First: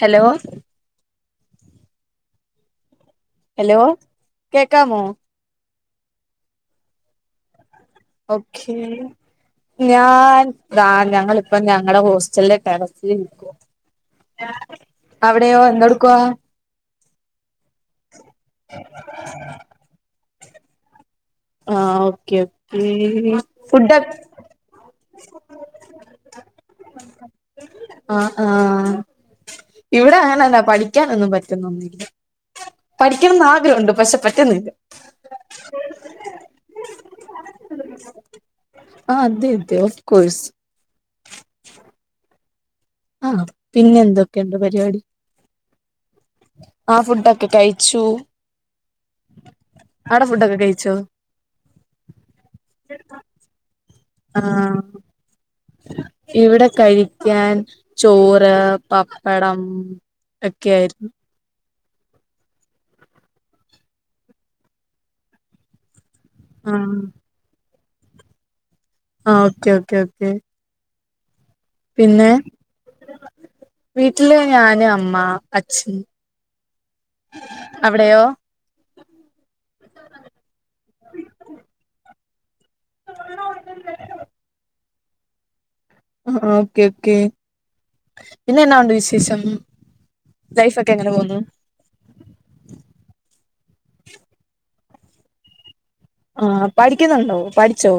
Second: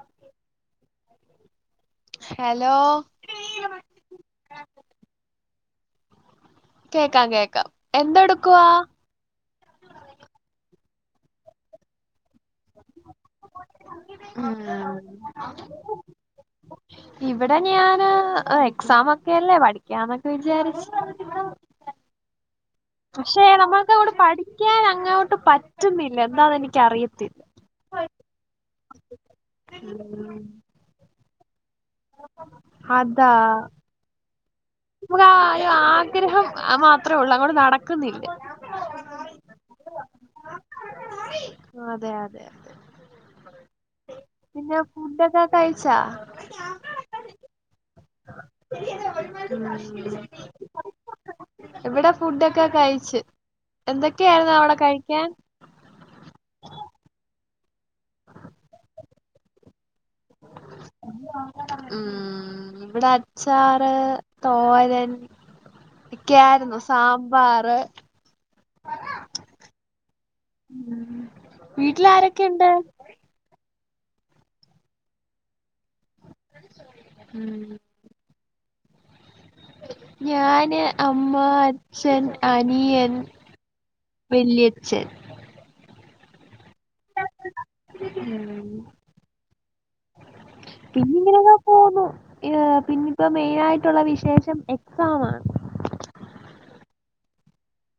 Hello hello hello കേക്കാമോ? കേക്കാം കേക്കാം! എന്തെടുക്കുവാ ഓക്കേ ഞാൻ ഞങ്ങളിപ്പ ഞങ്ങള ഹോസ്റ്റലിലെ ട്ടറസ്സിൽ ഇരിക്കുവ! ആം എന്തെടുക്കുവാ ഇവിടെ ഞാന് എക്സാം ഒക്കെഅല്ലേ പഠിക്കാന്നൊക്കെ വിചാരിച്ചു ആഹ്. ഓക്കെ ഒ പക്ഷേ നമ്മുക്ക് അവിടെ പഠിക്കാൻ അങ്ങോട്ട് പറ്റുന്നില്ല എന്താന്ന് എനിക്കഅറിയത്തില്ല ആ ആഹ ഇവിടെ അങ്ങനെന പഠിക്കാനൊന്നും പറ്റുന്നൊന്നില്ല അതാ പഠിക്കണംന്ന് ആഗ്രഹഉണ്ട്. പക്ഷെ പറ്റുന്നില്ല. നമുക്ക് അഒരു ആഗ്രഹം മാത്ര അത്രേള്ളൂ അങ്ങോട് നടക്കുന്നില്ല ആഹ് അതെ അതെ ഓഫ് കോഴ്സ് അതെ അതെതെ ആഹ് പിന്നെ എന്തൊക്കെയുണ്ട് പിന്നെ പരിപാടി ഫുഡ് കഴ്ച്ചാ ആ ഫുഡൊക്കെ കഴി [inaudible] അവിടെ ഫുഡൊക്കെ കഴിച്ചോ ഇവിടെ ഫുഡൊക്കെ കഴിച്ച്. എന്തൊക്കെ അയിരുന്നു അവിടെ ആഹ് കഴിക്കാൻ? ഇവിടെ കഴിക്കാൻ ചോറ് പപ്പടം ക്കെ ആയിരുന്നു ഉം ഇവിടെ അച്ചാറ് തോരൻ ഒക്കൊയിരുന്നു ആഹ് സാമ്പാർ ആ ഓക്കേ ഓക്കേ ഓക്കേ ഉം പിന്നെ വീട്ടില് ഞാന് അമ്മ അച്ഛൻ ഉം അവിടെയോ? ഞാന് അമ്മ അച്ഛൻ അനിയൻ വല്യ ശരി ആഹ ഓക്കെ ഓക്കെ പിന്നെന്നാ ഉണ്ട് വിശേഷം ലൈഫ് ഒക്കെ എങ്ങനെ പോവുന്നു പൊന്നു ന് പിന്നപ്പോ മെയിനായിട്ടുള്ള വിശേഷം എക്സാമാണ് ആ പഠിക്കുന്നുണ്ടോ? പഠിച്ചോ?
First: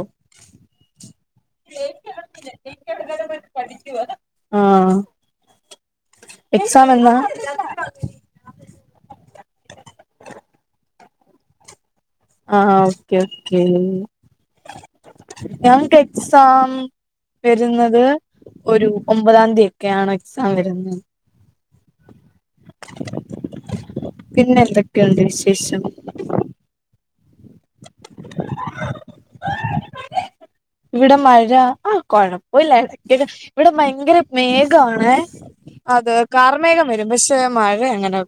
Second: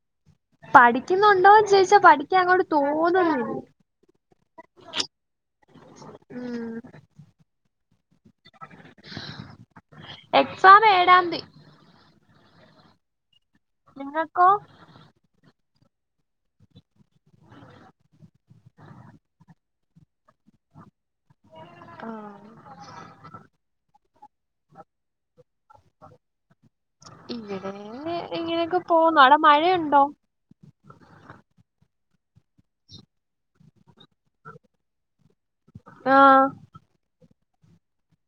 പഠിക്കുന്നുണ്ടോന്ന് ചോദിച്ചാ പഠിക്കാൻ അങ്ങോട്ട് തോന്നുന്നില്ല ആഹ്. എക്സാമെന്നാ? എക്സാം ഏഴാന്തി. ആഹ് ആ ഓക്കെ ക്കേ. നിങ്ങക്കോ ഞങ്ങക്ക് എക്സാം, വരുന്നത്, ഒരു ഒമ്പതാം തീയതി ഒക്കെയാണ് എക്സാം വരുന്നത്. ആഹ് പിന്നെ എന്തൊക്കെയുണ്ട് വിശേഷം? ഇവിടെ ഇങ്ങനെയൊക്കെ പോന്ന് ആട മഴയുണ്ടോ ഇവിടെ മഴ, ആഹ് കുഴപുലാ ഇടക്കൊക്കെ ഇവിടെ ഭയങ്കര മേഘാണേ, അതെ ആഹ് കാർമേഘം വരും. പക്ഷെ മഴ അങ്ങനെ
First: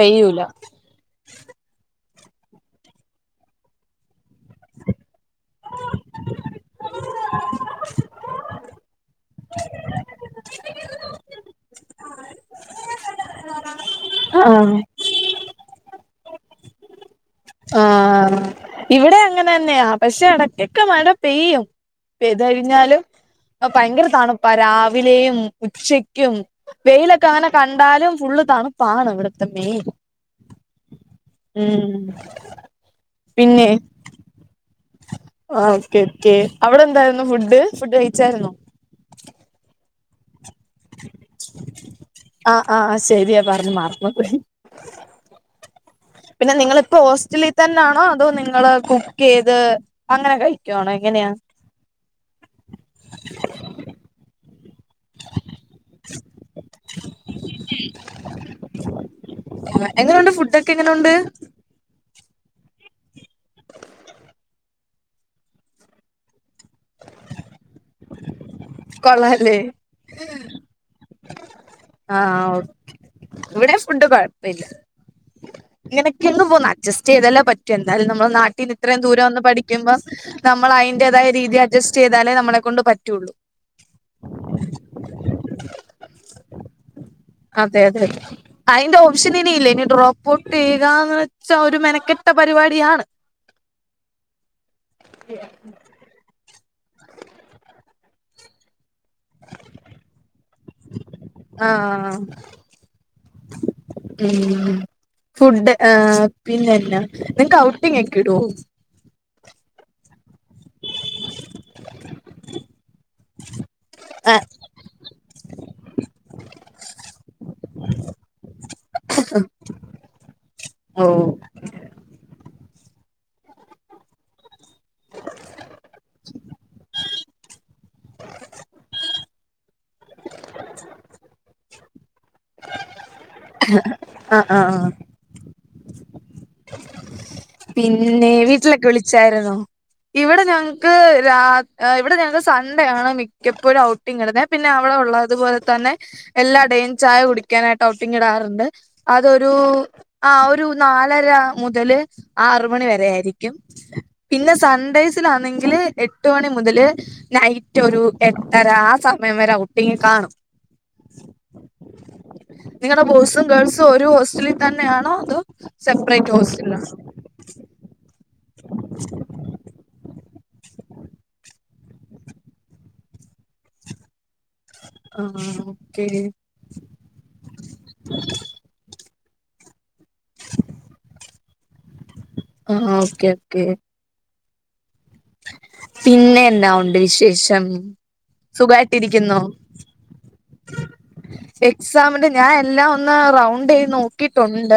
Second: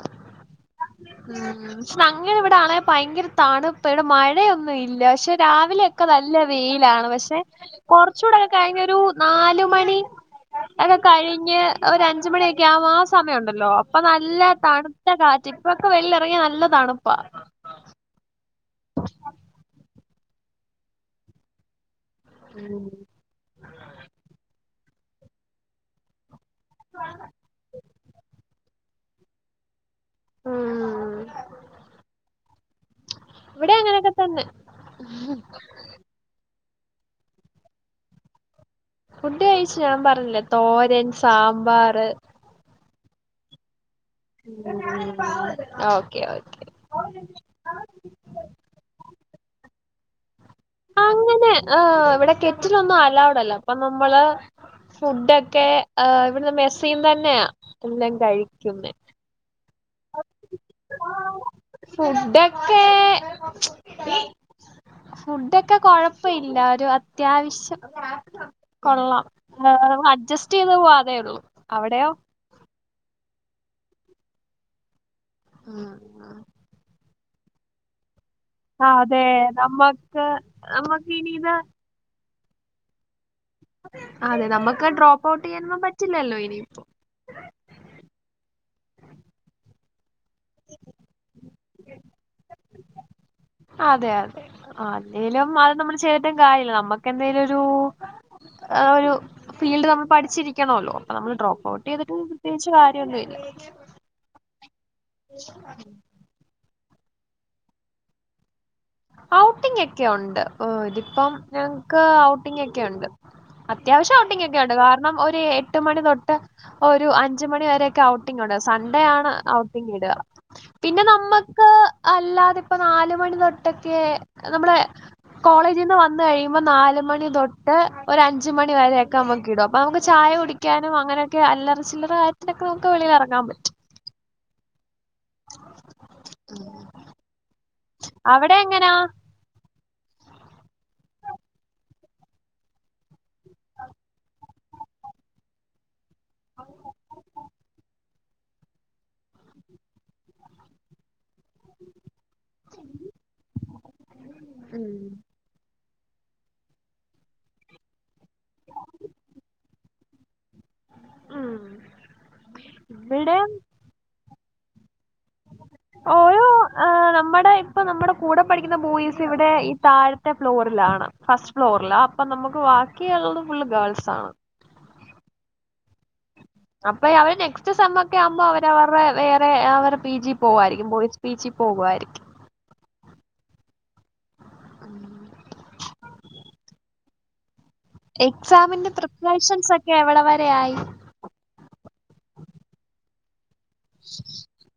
പെയ്യൂല. ഉം ഞങ്ങടെ ഇവിടാണെ ഭയങ്കര തണുപ്പ്. ഇവിടെ മഴയൊന്നും ഇല്ല. ഷേ രാവിലെയൊക്കെ നല്ല വെയിലാണ്. പക്ഷെ കുറച്ചുകൂടൊക്കെ കഴിഞ്ഞൊരു, നാലുമണി, ഒക്കെ കഴിഞ്ഞ് ഒരഞ്ച് മണിയൊക്കെ ആകുമ്പം ആ സമയമുണ്ടല്ലോ, ഇപ്പ നല്ല ആഹ് തണുത്ത കാറ്റ്. ഇപ്പൊക്കെ വെളീൽ ഇറങ്ങിയാ നല്ല തണുപ്പാ. ആഹ് ഇവിടെ അങ്ങനെ തന്നെയാ. പക്ഷെ ഇടക്കൊക്കെ മഴ പെയ്യും. പെയ്ത് കഴിഞ്ഞാല് ഭയങ്കര തണുപ്പാ രാവിലെയും ഉച്ചക്കും, വെയിലൊക്കെ അങ്ങനെ കണ്ടാലും ഫുള്ള് തണു താണ് ഇവിടത്തെ മേയിൻ. ഉം ഉം ഇവിടെ അങ്ങനെയൊക്കെ തന്നെ ആഹ് ഓക്കെ ക്കെ. അവിടെ എന്തായിരുന്നു ഫുഡ്. ഫുഡ് കഴിച്ചായിരുന്നോ? ഫുഡ് കഴിച്ചു. ഞാൻ പറഞ്ഞില്ലേ തോരൻ സാമ്പാറ്. ആഹ് ആഹ് ശരിയാ പറഞ്ഞു മറ ഉം. ഓക്കെ പിന്നെ ഓക്കെ. നിങ്ങളിപ്പോ ഹോസ്റ്റലിൽ തന്നാണോ, അതോ നിങ്ങള് കുക്ക് ചെയ്ത് അങ്ങനെ കഴിക്കുവാണോ? എങ്ങനെയാ, അങ്ങനെ ആഹ് ഇവിടെ കെറ്റിലൊന്നും അലൗഡ് അല്ല. അപ്പൊ നമ്മള്, ഫുഡ് ഒക്കെ ആഹ് ഇവിടുന്ന് മെസ്സീന്ന് തന്നെയാ എല്ലാം കഴിക്കുന്നെ. എങ്ങനെയുണ്ട് ഫുഡ് ഒക്കെ എങ്ങനെയുണ്ട് ഫുഡൊക്കെ, ഫുഡൊക്കെ കൊഴപ്പം ഇല്ല ഒരു അത്യാവശ്യം കൊള്ളാം കൊള്ളാല്ലേ മ അഡ്ജസ്റ്റ് ചെയ്ത് പോവാന്നെ ഉള്ളു. അവിടെയോ? ആഹ് ഓക്കെ ഇവിടെയും ഫുഡ് കൊഴപ്പില്ല ഉം, ഇങ്ങനെ ഉം. [unintelligible] അഡ്ജസ്റ്റ് ചെയതല്ലേ പറ്റൂ എന്തായാലും നമ്മടെ നാ പിന്നെ ഇത്രയും അതെ ദൂരം വന്ന് പഠിക്കുമ്പം, നമ്മക്ക് നമ്മള് നമ്മക്ക് അയിന്റേതായ ഇനി ഇത് രീതി അഡ്ജസ്റ്റ് ചെയ്താലേ നമ്മളെ കൊണ്ട് പറ്റുള്ളൂ. ആന്നെ നമുക്ക് ഡ്രോപ്പ് ഔട്ട് ചെയ്യാനൊന്നും പറ്റില്ലല്ലോ ഇനിയിപ്പോ. അതെ അതെ അതെ അയിന്റെ ഓപ്ഷൻ ഇനിയില്ലേ ഇനി ഡ്രോപ്പ് ട്ട്‌ ചെയ്യാന്ന് വെച്ചാ ഒരു മെനക്കെട്ട പരിപാടിയാണ് അതെ അതെ. അല്ലേലും അത് നമ്മള് ചെയ്തിട്ടും കാര്യമില്ല. നമ്മുക്ക് എന്തെലും ഒരു ആഹ് ഒരു ഫീൽഡ് നമ്മൾ പഠിച്ചിരി ക്കണല്ലോ. അപ്പൊ നമ്മള് ഡ്രോപ്പ് ഔട്ട് ചെയ്തിട്ട് ആഹ് പ്രത്യേകിച്ച് കാര്യമൊന്നുമില്ല. ഉം ഫുഡ്. ആ പിന്നെന്നാ നിങ്ങക്ക് ഔട്ടിങ് ഒക്കെ ഇടുവോ? ഔട്ടിംഗ് ഒക്കെ ഉണ്ട് ഇതിപ്പം ഞങ്ങക്ക് ഔട്ടിംഗ് ഒക്കെ ഉണ്ട് അത്യാവശ്യം ആ ഔട്ടിങ്ങ് ഒക്കെയുണ്ട് കാരണം ഒരു എട്ട് മണി തൊട്ട് ഒരു അഞ്ച് മണി വരൊക്കെ ഔട്ടിംങ് ഇണ്ട് സൺഡേ ആണ് ഔട്ടിംങ് വിടുക പിന്നെ ഓ നമ്മക്ക് അല്ലാതെ ഇപ്പോ നാലുമണി തൊട്ടൊക്കെ, നമ്മള് കോളേജിൽ നിന്ന് വന്ന് കഴിയുമ്പോൾ നാലുമണി തൊ ട്ട് ഒരു അഞ്ച് മണി വരെയൊക്കെ നമ്മുക്ക് ഇടും. അപ്പൊ നമുക്ക് ചായ കുടിക്കാനും, അങ്ങനെയൊക്കെ അല്ലറ ചില്ലറ [unintelligible] വെളീൽ ഇറ ആഹ് ആഹ് ആ. [inaudible] പിന്നെ അവിടെ വീട്ടിലൊക്കെ എങ്ങനാ? വിളിച്ചായിരുന്നോ? ഇവിടെ ഞങ്ങക്ക് രാ ഇവിടെ ഞങ്ങക്ക് സൺഡേ ആണ് മിക്കപ്പോഴും ഔട്ടിംഗ് ഇടുന്നേ. പിന്നെ അവിടെ ഉള്ളതുപോലെ തന്നെ എല്ലാ ഡേയും ചായ കുടിക്കാനായിട്ട് ഔ പിന്നിടാറുണ്ട് അതൊരു ആ ഒരു നാലര മുതല് ആറ് മണി വരെ ആയിരിക്കും പിന്നെ ഉം സൺഡൈസിലാണെങ്കില് എട്ട് എട്ട് മണി മുതല് നൈറ്റ് ഒരു എട്ടര ആഹ് സമയം വരെ ഔട്ടിങ്ങ് കാണും ഉം നിങ്ങടെ ബോയ്സും ഇവിടെയും ഗേൾസും ഒരു ഹോസ്റ്റലിൽ തന്നെയാണോ എന്ധോ സെപ്പരെറ്റ് ഹോസ്റ്റലിലോ അ നമ്മടെ ഇപ്പ നമ്മുടെ കൂടെ പഠിക്കുന്ന ബോയ്സ് ഇവിടെ ഈ താഴത്തെ ഫ്ലോറിലാണ് ഫസ്റ്റ് ഫ്ലോറിലാഅപ്പൊ നമുക്ക് വാക്കിയുള്ളത് ഫുള് ഗേൾസ് ആണ് ആഹ ഓക്കെ അപ്പൊ അവര് നെക്സ്റ്റ് സമ്മ് ഒക്കെ ആവുമ്പോ അവര് അവര്ടെ വേറെ അവരെ പി ജി പോവായിരിക്കും ബോയ്ച് പി ജി പോകുായിരിക്കും ആഹ ഓക്കെ ഓക്കെ പിന്നെ എന്താ ഉണ്ട് വിശേഷം എക്സാമിന്റെ സുഖായിട്ടിരിക്കുന്നോ പ്രിപറേഷൻസ് ഒക്കെ എവിടംവരെയായി എക്സാമിന്റെ ഞാൻ എല്ലാം ഒന്ന് റൗണ്ട് ണ്ട്നോക്കിയിട്ടുണ്ട്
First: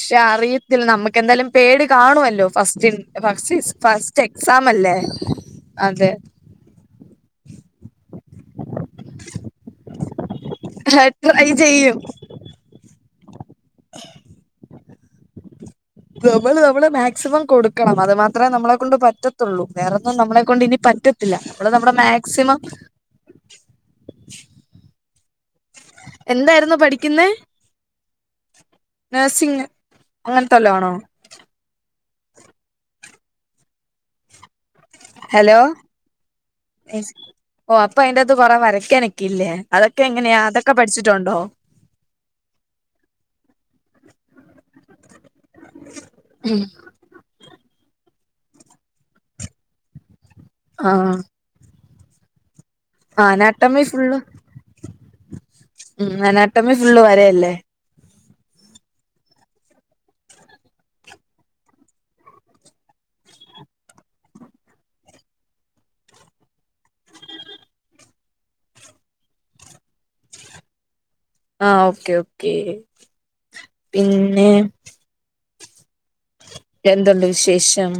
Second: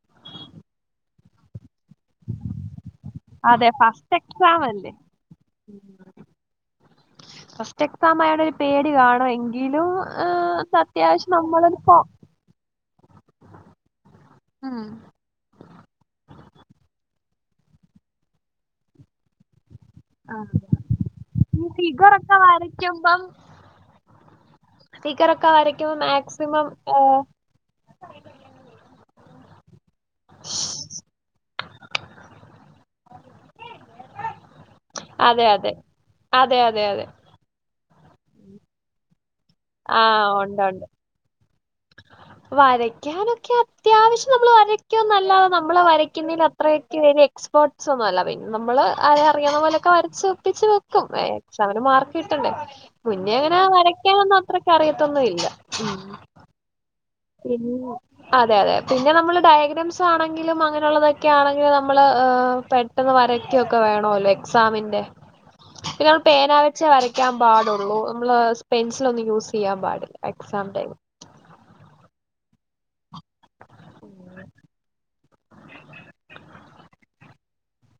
ക്ഷെ അറിയത്തില്ല നമുക്കെന്തായാലും പേട് കാണുമല്ലോ ഫസ്റ്റ് ഫസ് ഫസ്റ്റ് എക്സാം അല്ലേ അതെ [inaudible] ഫസ്റ്റ് എക്സാം ആയോണ്ട് ഒരു പേടി കാണുംഎങ്കിലും ഉം അത്യാവശ്യം ട്രൈ നമ്മളെട്ത ചെയ്യും [unintelligible] ആം നമ്മള്അവിടെ മാക്സിമം കൊടുക്കണം അത് മാത്രമേ നമ്മളെ കൊണ്ട് പറ്റത്തുള്ളൂ വേറെ ഒന്നും നമ്മളെ ആഹ് കൊണ്ട് ഇനി പറ്റത്തില്ല നമ്മള് നമ്മുടെ മാക്സിമം തീക്കറക്കെ ആരാക്കെ മാക്സിമം എന്തായിരുന്നു ഹ നഴ്സിങ് അങ്ങനെത്തെവല്ല ആണോ അതെ ഹെലോ അതെ അതെ അതെ അതെ എസ് ഓഹ് അപ്പൊ അയിൻറ്റകത്ത് കൊറ വരക്കാനൊക്കെല്ലേ അതൊക്കെ എങ്ങനെയാ അതൊക്കെ പഠിച്ചിട്ടുണ്ടോ വരക്കാനൊക്കെ അത്യാവശ്യം നമ്മൾ വരക്കോന്നല്ലാത നമ്മളെ വരയ്ക്കുന്നതിൽ ഉം അത്ര ക്ക് വെരി എക്സ്പർസ് ഒന്നും അല്ല പിന്നെ നമ്മള് അരെ അറിയുന്ന പോലെക്കെ വരച്ച് ഒപ്പിച്ച് വെക്കും ആഹ് എക്സാമിന് മാർക്ക് കിട്ടണ്ടേ മുന്നേ ങ്ങനെ അനാട്ടമി ഫുള്ള് വരയ്ക്കാനൊന്നും അത്രക്ക്അറിയത്തൊന്നും ഇല്ല ഉം ട്ടമേ ഫുള് വരെ പിന്നെ അതെ അതെ പിന്നെ നമ്മള് ഡയഗ്രാംസ് ആണെങ്കിലും അങ്ങനെയുള്ളതൊക്കെ ആണെങ്കിലിൽ നമ്മള് പെ പെട്ടെന്ന് വരക്കൊക്കെ വേണോല്ലോ എക്സാമിന്റെ ഉ പിന്നെ നമ്മള് പേന വച്ചേ വരയ്ക്കാൻ പാടുള്ളൂ മ്മ്ള്സ് പെൻസില്ഒന്നും യൂസിയ്യാൻ പാടില്ല എക്സാം ടൈമ് ആഹ ഓക്കെ ഓക്കേ പിന്നെ എന്തുണ്ട് വിശേഷം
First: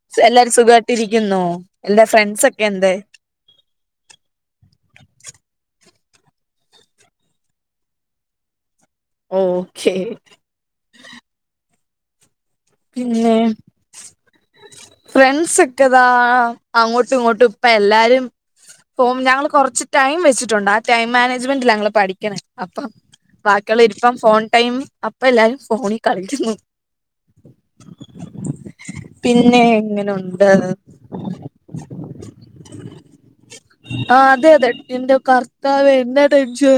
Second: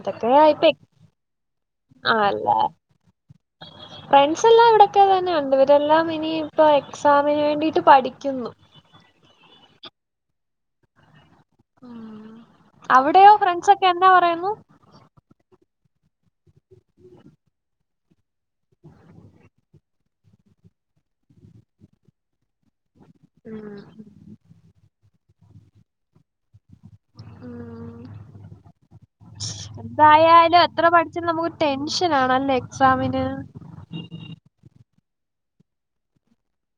ഇതൊക്കെ എല്ലാരും ഇപ്പ സുഖട്ടിരിക്കുന്നു എന്റെറെ ആഹ് ഫ്രണ്ട്സ അല്ല ഒക്കെ യെന്ദ് ഫ്രണ്ട്സ് എല്ലാം ഇവിടൊക്കെ തന്നെ ഉണ്ട് ഇവരെല്ലാം ഇനി ഇപ്പോ എക്സാമിന് വേണ്ടിട്ട് പഠിക്കുന്നു ഉം ശരി [unintelligible] പിന്നെ ഫ്രണ്ട്സൊക്കെ എന്നാ പറയുന്നു? ഫ്രണ്ട്സ് ഒക്കെതാ അങ്ങോട്ടും ഇങ്ങോട്ടും ഇപ്പ എല്ലാരും ഫോംഞങ്ങള് കൊറച്ച് ടൈം വെച്ചിട്ടുണ്ട് ആഹ് ടൈം മാനേജ്മെന്റിലാങ്ങള് പഠിക്കണേ അപ്പം ഉം ബാക്കിയുള്ള ഇരിപ്പം ഫോൺ ടൈം അപ്പൊ എല്ലാരും ഫോണിൽ കളിക്കുന്നു ഉം [inaudible] പിന്നെ എങ്ങനുണ്ട് എന്തായാലും എത്ര പഠിച്ചാലും നമുക്ക് ടെൻഷൻ ആണല്ലേ എക്സാമിന് ആഹ് അതെ അതെ എന്റെ കർത്താവ് എന്താ ടെൻഷനാ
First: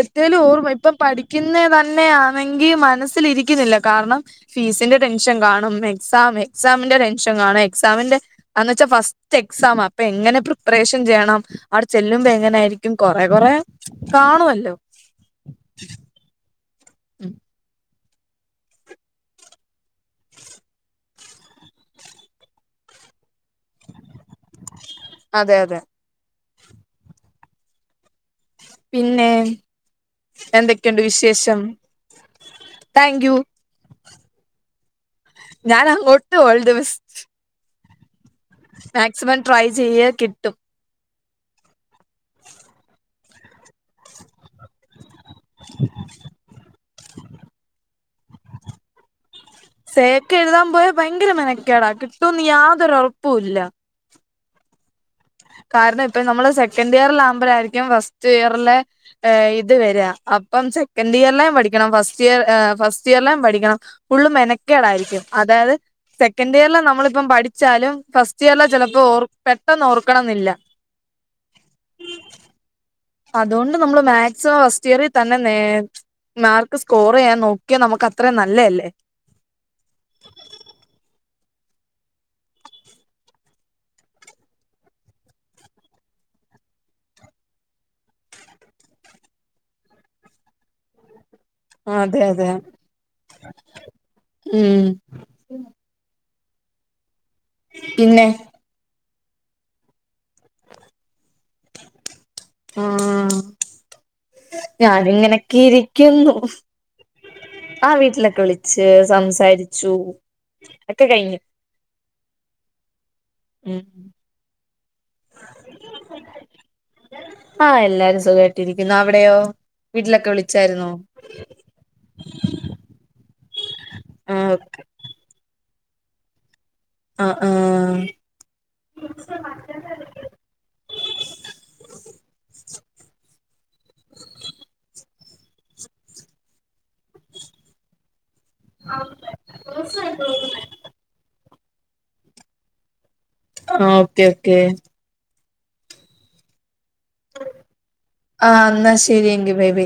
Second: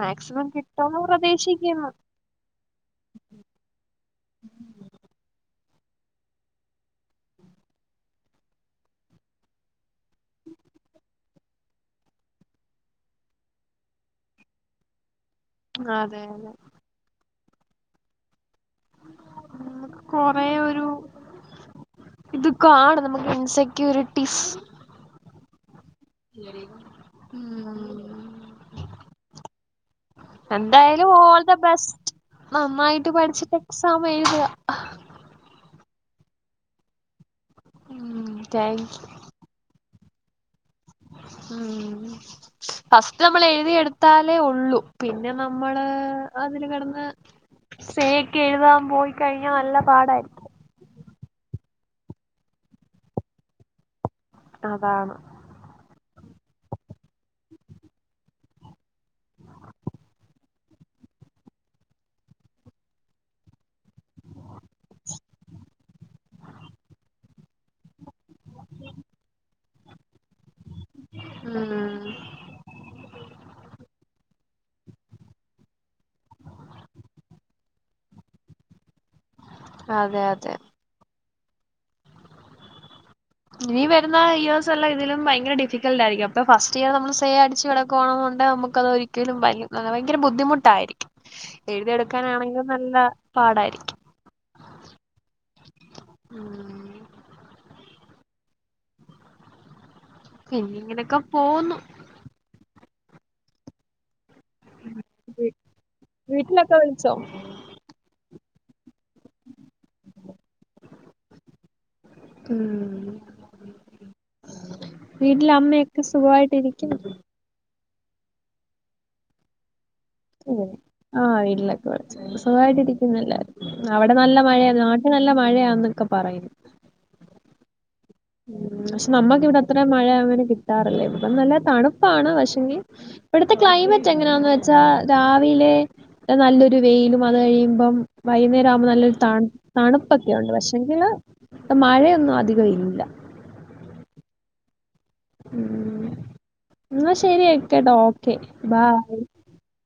എത്തിലും ഓർമ്മ ഇപ്പം കിട്ടുമെന്ന് പഠിക്കുന്ന പ്രതീക്ഷിക്കുന്നു. തന്നെയാണെങ്കി മനസ്സിലിരിക്കുന്നില്ല കാരണം ഫീസിന്റെ ടെൻഷൻ കാണും എക്സാം എക്സാന്റെ ടെൻഷൻ കാണും എക്സാമിന്റെ ആന്ന് വെച്ചാൽ ഫസ്റ്റ് എക്സാമ അപ്പൊ എങ്ങനെ പ്രിപ്പറേഷൻ ചെയ്യണം അവിടെ ചെല്ലുമ്പോ എങ്ങനെ ആയിരിക്കും കൊറെ കൊറെ കാണുവല്ലോ അതെ അതെ ഉം ഉം കൊറേ ഒരു ഇതൊക്കാണ് നമുക്ക് ഇൻസെക്യൂരിറ്റീസ് അതെ അതെ ഉം പിന്നെ എന്തൊക്കെയുണ്ട് എന്തായാലും ഓൾ ദ വിശേഷം ബെസ്റ്റ് നന്നായിട്ട് താങ്ക് യു പഠിച്ചിട്ട് എക്സാം എഴുത്ക ഞാനങ്ങോട്ടു ഓൾ ദ ബെസ്റ്റ് ഉം താങ്ക് മാക്സിമം ട്രൈ ചെയ്യ് കിട്ടും ഉം നമ്മൾ എഴുതിയ എടുത്താലേ ഉള്ളൂ പിന്നെ നമ്മള് അതിൽ കിടന്ന് സേക്ക് എഴുതാൻ പോയി കഴിഞ്ഞാൽ നല്ല സേക്കെ പാടായിരിക്കും എഴുതാൻ പോയ ഭയങ്കര മെനക്കേടാ കിട്ടുമന്ന് യാതൊരു ഉറപ്പുംല്ല അതാണ് കാരണം ഇപ്പ നമ്മള് സെക്കൻ് ഇയറൽ ആകുമ്പോഴായിരിക്കും ഫസ്റ്റ് ഇയറിലെ ഇത് വരാ അപ്പം സെക്കൻഡ് ഇയർലും പഠിക്കണം ഫസ്റ്റ് ഇയർ ഫസ്റ്റ് ഇയർലും പഠിക്കണം ഫുള്ള് മെനക്കേടായിയിരിക്കും അതായത് സെക്കൻഡ് ഇയറൽ നമ്മളിപ്പം പഠി വച്ചാലും ഫസ്റ്റ് ഇയർലെ ചിലപ്പോ ഓർ പെട്ടെന്ന് ഓർക്കണംന്നില്ല ഉം അതുകൊണ്ട് നമ്മള് മാക്സിമം ഫസ്റ്റ് ഇയറിൽ തന്നെ നേ മാർക്ക് സ്കോർ ചെയ്യാൻ നോക്കിയാ നമുക്ക് അത്രയും നല്ലതല്ലേ അതെ അതെ ഇനി വരുന്ന ഇയേഴ്സ് എല്ലാം ഇതിലും ഭയങ്കര ഡിഫിക്കൾട്ടായിരിക്കുംപ്പൊ ഫസ്റ്റ് ഇയർ നമ്മള് സേ അടിച് കിടക്കുവാണെന്നുണ്ടേ നമുക്ക് നമുക്ക് അത് ഒരിക്കലും വ ഭയങ്കര ബുദ്ധിമുട്ടായിരിക്കും ആഹ് അതെ അതെ എഴുതിയെടുക്കാനാണെങ്കിലും നല്ല പാടായിരിക്കും ഉം ഉം പിന്നെ പിന്നെ ഇങ്ങനെയൊക്കെ പോന്നു ആഹ് ഞാൻ ഇങ്ങനൊക്കെ ഇരിക്കുന്നു വീട്ടിലൊക്കെ വിളിച്ചോ ആഹ് വീട്ടിലൊക്കെ വിളിച് സംസാരിച്ചു ഒക്കെ കഴിഞ്ഞു ഉം ഉം വീട്ടില് അമ്മയൊക്കെ സുഖായിട്ടിരിക്കുന്നു ആഹ് എല്ലാരും സുഖമായിട്ടി ഇരിക്കുന്നു അവിടെയോ വീട്ടിലൊക്കെ അങ്ങനെ വിളിച്ചായിരുന്നോ ആഹ് വീട്ടിലൊക്കെ വിളിച്ചു സുഖമായിട്ട് ഇരിക്കുന്നെല്ലാരും അവിടെ ആ നല്ല ഓക്കെ മഴയാണ് നാട്ടിൽ നല്ല മഴയാന്നൊക്കെ പറയുന്നു ആഹ് ആഹ് ഉ പക്ഷെ നമ്മുക്ക് വിടെ അത്രയും മഴ അങ്ങനെ കിട്ടാറില്ലേ ഇട നല്ല തണുപ്പാണ് പക്ഷെ ങ്കി ഇവിടുത്തെ ക്ലൈമറ്റ് എങ്ങനെയാന്ന് വെച്ചാ രാവിലെ നല്ലൊരു വെയിലും അത് കഴിയുമ്പം വൈകുന്നേര വുമ്പോ നല്ലൊരു തണ തണുപ്പൊക്കെ ഉണ്ട് പക്ഷെങ്കില് മഴയൊന്നും അധികം ഇല്ല ആഹ് ഓക്കെ ഓക്കെ ഉം എന്ന ശരിയാക്കട്ടോ ഓക്കെ ആ എന്നാ ബായി ശരി എങ്കി ബൈ ബൈ